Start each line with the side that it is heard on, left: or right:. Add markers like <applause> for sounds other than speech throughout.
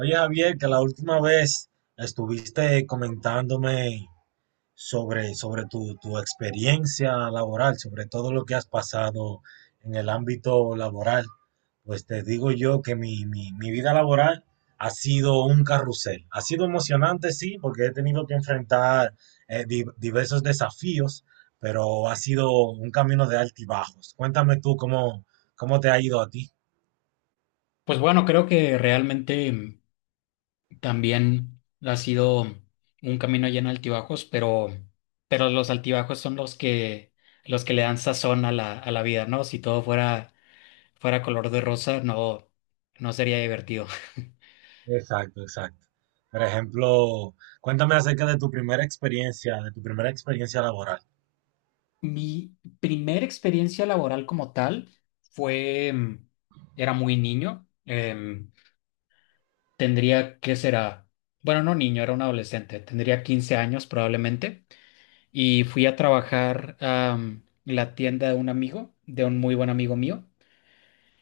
right: Oye, Javier, que la última vez estuviste comentándome sobre tu experiencia laboral, sobre todo lo que has pasado en el ámbito laboral. Pues te digo yo que mi vida laboral ha sido un carrusel. Ha sido emocionante, sí, porque he tenido que enfrentar diversos desafíos, pero ha sido un camino de altibajos. Cuéntame tú cómo te ha ido a ti.
left: Pues bueno, creo que realmente también ha sido un camino lleno de altibajos, pero los altibajos son los que le dan sazón a la vida, ¿no? Si todo fuera color de rosa, no sería divertido.
right: Exacto, exacto. Por ejemplo, cuéntame acerca de tu primera experiencia laboral.
left: <laughs> Mi primera experiencia laboral como tal fue, mm, era muy niño, tendría que será, bueno, no niño, era un adolescente, tendría 15 años probablemente. Y fui a trabajar a la tienda de un amigo, de un muy buen amigo mío.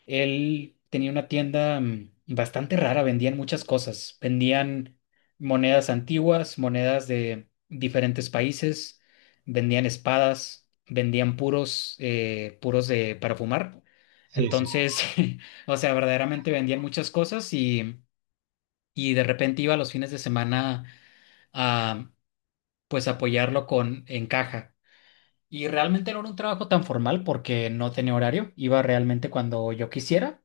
left: Él tenía una tienda bastante rara, vendían muchas cosas, vendían monedas antiguas, monedas de diferentes países, vendían espadas, vendían puros, puros de para fumar.
right: Sí, sí.
left: Entonces, <laughs> o sea, verdaderamente vendían muchas cosas y de repente iba los fines de semana a pues apoyarlo con en caja. Y realmente no era un trabajo tan formal porque no tenía horario, iba realmente cuando yo quisiera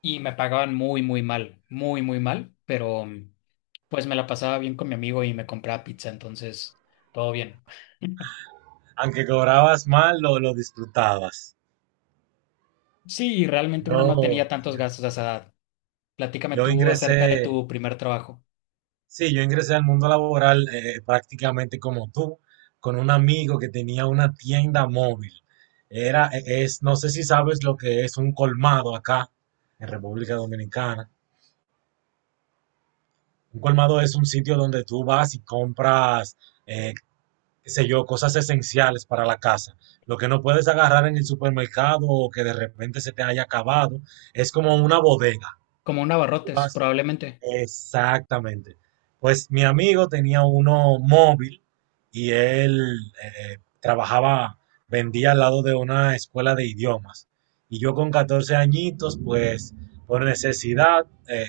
left: y me pagaban muy, muy mal, pero pues me la pasaba bien con mi amigo y me compraba pizza, entonces todo bien. <laughs>
right: Aunque cobrabas mal, lo disfrutabas.
left: Sí, realmente uno no
right: Yo,
left: tenía tantos gastos a esa edad. Platícame
right: yo
left: tú
right: ingresé,
left: acerca de tu primer trabajo,
right: sí, yo ingresé al mundo laboral, prácticamente como tú, con un amigo que tenía una tienda móvil. Es, no sé si sabes lo que es un colmado acá, en República Dominicana. Un colmado es un sitio donde tú vas y compras, eh, qué sé yo, cosas esenciales para la casa. Lo que no puedes agarrar en el supermercado o que de repente se te haya acabado, es como una bodega.
left: como un
right: Tú
left: abarrotes,
right: vas
left: probablemente.
right: Exactamente. Pues mi amigo tenía uno móvil y él eh, trabajaba, vendía al lado de una escuela de idiomas. Y yo con 14 añitos, pues por necesidad,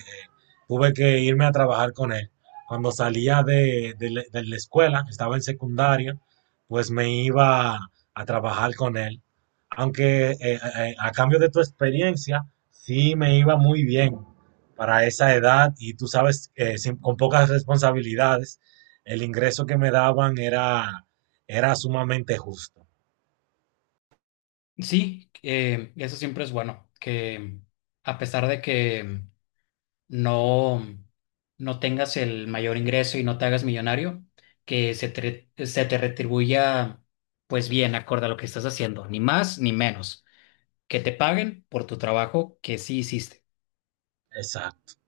right: tuve que irme a trabajar con él. Cuando salía de la escuela, estaba en secundaria, pues me iba a trabajar con él, aunque a cambio de tu experiencia, sí me iba muy bien para esa edad y tú sabes, con pocas responsabilidades, el ingreso que me daban era sumamente justo.
left: Sí, eso siempre es bueno, que a pesar de que no, no tengas el mayor ingreso y no te hagas millonario, que se te retribuya pues bien, acorde a lo que estás haciendo, ni más ni menos, que te paguen por tu trabajo que sí hiciste.
right: Exacto,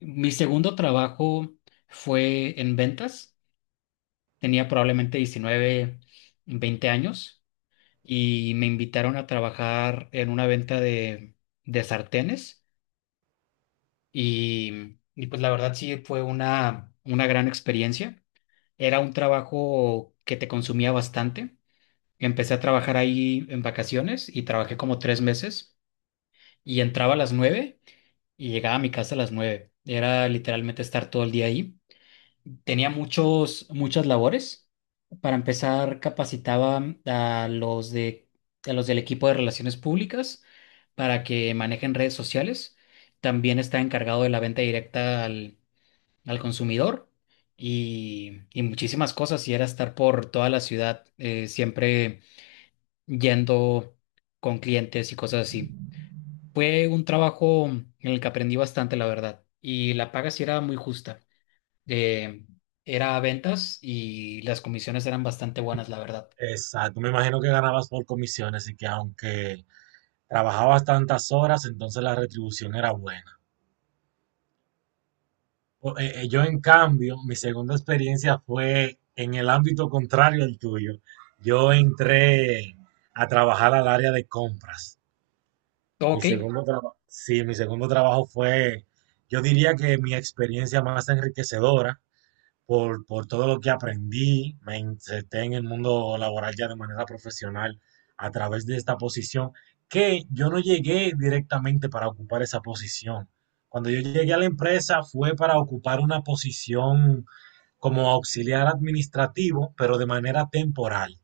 left: Mi segundo trabajo fue en ventas, tenía probablemente 19 20 años y me invitaron a trabajar en una venta de sartenes y pues la verdad sí fue una gran experiencia. Era un trabajo que te consumía bastante. Empecé a trabajar ahí en vacaciones y trabajé como 3 meses y entraba a las 9 y llegaba a mi casa a las 9. Era literalmente estar todo el día ahí. Tenía muchos, muchas labores. Para empezar, capacitaba a los de, a los del equipo de relaciones públicas para que manejen redes sociales. También estaba encargado de la venta directa al consumidor y muchísimas cosas. Y era estar por toda la ciudad, siempre yendo con clientes y cosas así. Fue un trabajo en el que aprendí bastante, la verdad. Y la paga sí era muy justa. Eh, era ventas y las comisiones eran bastante buenas, la verdad.
right: exacto. Me imagino que ganabas por comisiones y que aunque trabajabas tantas horas, entonces la retribución era buena. Yo, en cambio, mi segunda experiencia fue en el ámbito contrario al tuyo. Yo entré a trabajar al área de compras.
left: Ok.
right: Mi segundo trabajo fue, yo diría que mi experiencia más enriquecedora, por todo lo que aprendí. Me inserté en el mundo laboral ya de manera profesional a través de esta posición, que yo no llegué directamente para ocupar esa posición. Cuando yo llegué a la empresa fue para ocupar una posición como auxiliar administrativo, pero de manera temporal.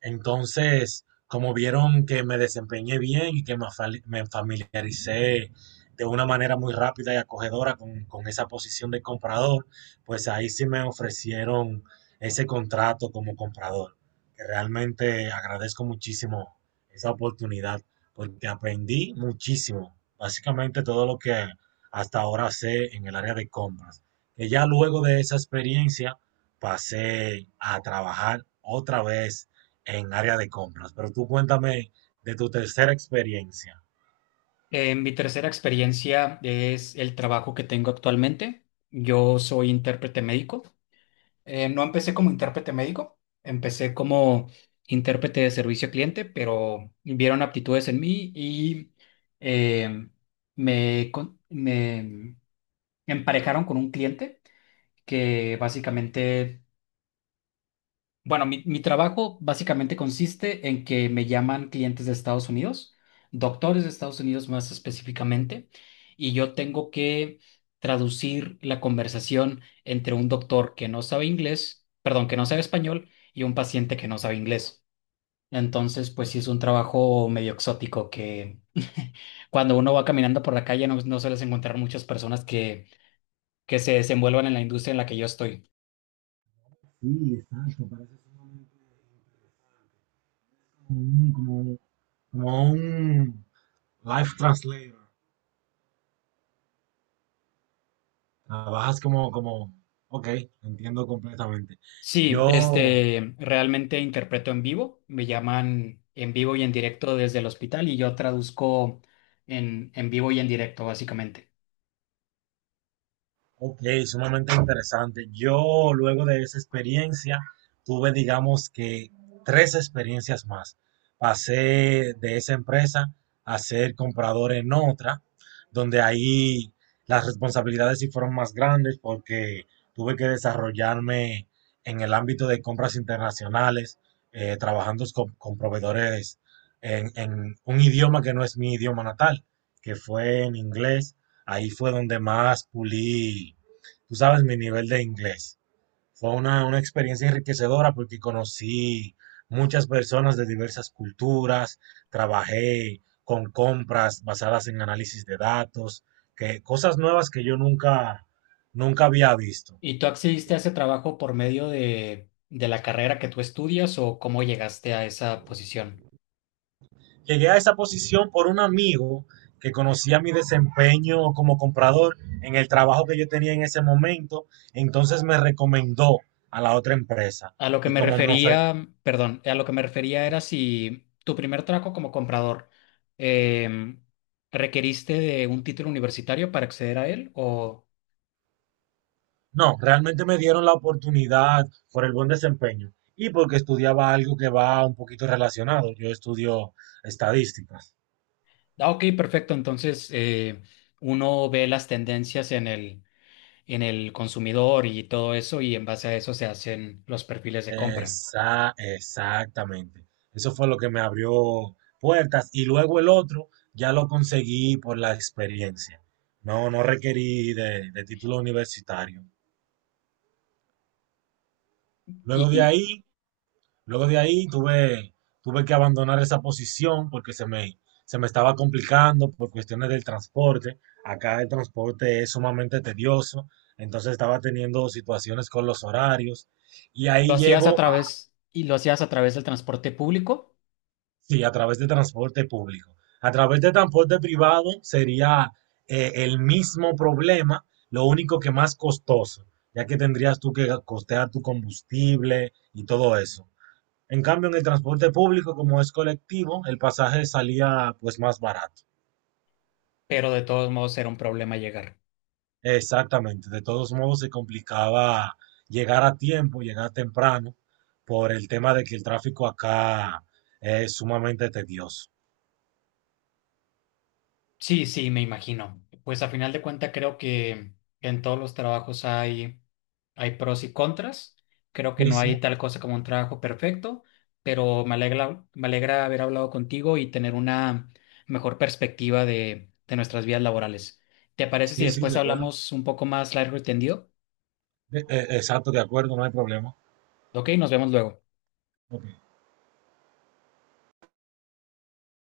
right: Entonces, como vieron que me desempeñé bien y que me familiaricé de una manera muy rápida y acogedora con esa posición de comprador, pues ahí sí me ofrecieron ese contrato como comprador, que realmente agradezco muchísimo esa oportunidad, porque aprendí muchísimo, básicamente todo lo que hasta ahora sé en el área de compras, que ya luego de esa experiencia pasé a trabajar otra vez en área de compras. Pero tú cuéntame de tu tercera experiencia.
left: Mi tercera experiencia es el trabajo que tengo actualmente. Yo soy intérprete médico. No empecé como intérprete médico, empecé como intérprete de servicio al cliente, pero vieron aptitudes en mí y eh, me emparejaron con un cliente que básicamente bueno, mi trabajo básicamente consiste en que me llaman clientes de Estados Unidos, doctores de Estados Unidos más específicamente, y yo tengo que traducir la conversación entre un doctor que no sabe inglés, perdón, que no sabe español, y un paciente que no sabe inglés. Entonces, pues sí es un trabajo medio exótico que <laughs> cuando uno va caminando por la calle no, sueles encontrar muchas personas que se desenvuelvan en la industria en la que yo estoy.
right: Sí, exacto, parece que es un como, como, como un life translator. Trabajas como, como, ok, entiendo completamente.
left: Sí,
right: Yo
left: este, realmente interpreto en vivo, me llaman en vivo y en directo desde el hospital y yo traduzco en vivo y en directo, básicamente.
right: Ok, sumamente interesante. Yo luego de esa experiencia tuve, digamos que, tres experiencias más. Pasé de esa empresa a ser comprador en otra, donde ahí las responsabilidades sí fueron más grandes porque tuve que desarrollarme en el ámbito de compras internacionales, trabajando con proveedores en un idioma que no es mi idioma natal, que fue en inglés. Ahí fue donde más pulí, tú sabes, mi nivel de inglés. Fue una experiencia enriquecedora porque conocí muchas personas de diversas culturas, trabajé con compras basadas en análisis de datos, que, cosas nuevas que yo nunca había visto.
left: ¿Y tú accediste a ese trabajo por medio de la carrera que tú estudias o cómo llegaste a esa posición?
right: Llegué a esa posición por un amigo que conocía mi desempeño como comprador en el trabajo que yo tenía en ese momento, entonces me recomendó a la otra empresa.
left: A lo que
right: Y
left: me
right: como me ofrecieron
left: refería, perdón, a lo que me refería era si tu primer trabajo como comprador em, requeriste de un título universitario para acceder a él... o...
right: No, realmente me dieron la oportunidad por el buen desempeño y porque estudiaba algo que va un poquito relacionado. Yo estudio estadísticas.
left: Ah, ok, perfecto. Entonces, uno ve las tendencias en el consumidor y todo eso, y en base a eso se hacen los perfiles de compra.
right: Exactamente. Eso fue lo que me abrió puertas y luego el otro ya lo conseguí por la experiencia. No, no requerí de título universitario. Luego de
left: Y
right: ahí Luego de ahí tuve que abandonar esa posición porque se me estaba complicando por cuestiones del transporte. Acá el transporte es sumamente tedioso, entonces estaba teniendo situaciones con los horarios. Y
left: lo
right: ahí
left: hacías a
right: llego,
left: través, y lo hacías a través del transporte público,
right: sí, a través de transporte público. A través de transporte privado sería el mismo problema, lo único que más costoso, ya que tendrías tú que costear tu combustible y todo eso. En cambio, en el transporte público, como es colectivo, el pasaje salía pues más barato.
left: pero de todos modos era un problema llegar.
right: Exactamente. De todos modos, se complicaba llegar a tiempo, llegar temprano, por el tema de que el tráfico acá es sumamente tedioso.
left: Sí, sí, me imagino. Pues a final de cuentas creo que en todos los trabajos hay pros y contras. Creo que
right: Sí,
left: no
right: sí,
left: hay tal cosa como un trabajo perfecto, pero me alegra haber hablado contigo y tener una mejor perspectiva de nuestras vidas laborales. ¿Te parece si
right: sí,
left: después
right: de acuerdo.
left: hablamos un poco más largo y tendido?
right: Exacto, de acuerdo, no hay problema.
left: Ok, nos vemos luego.
right: Ok.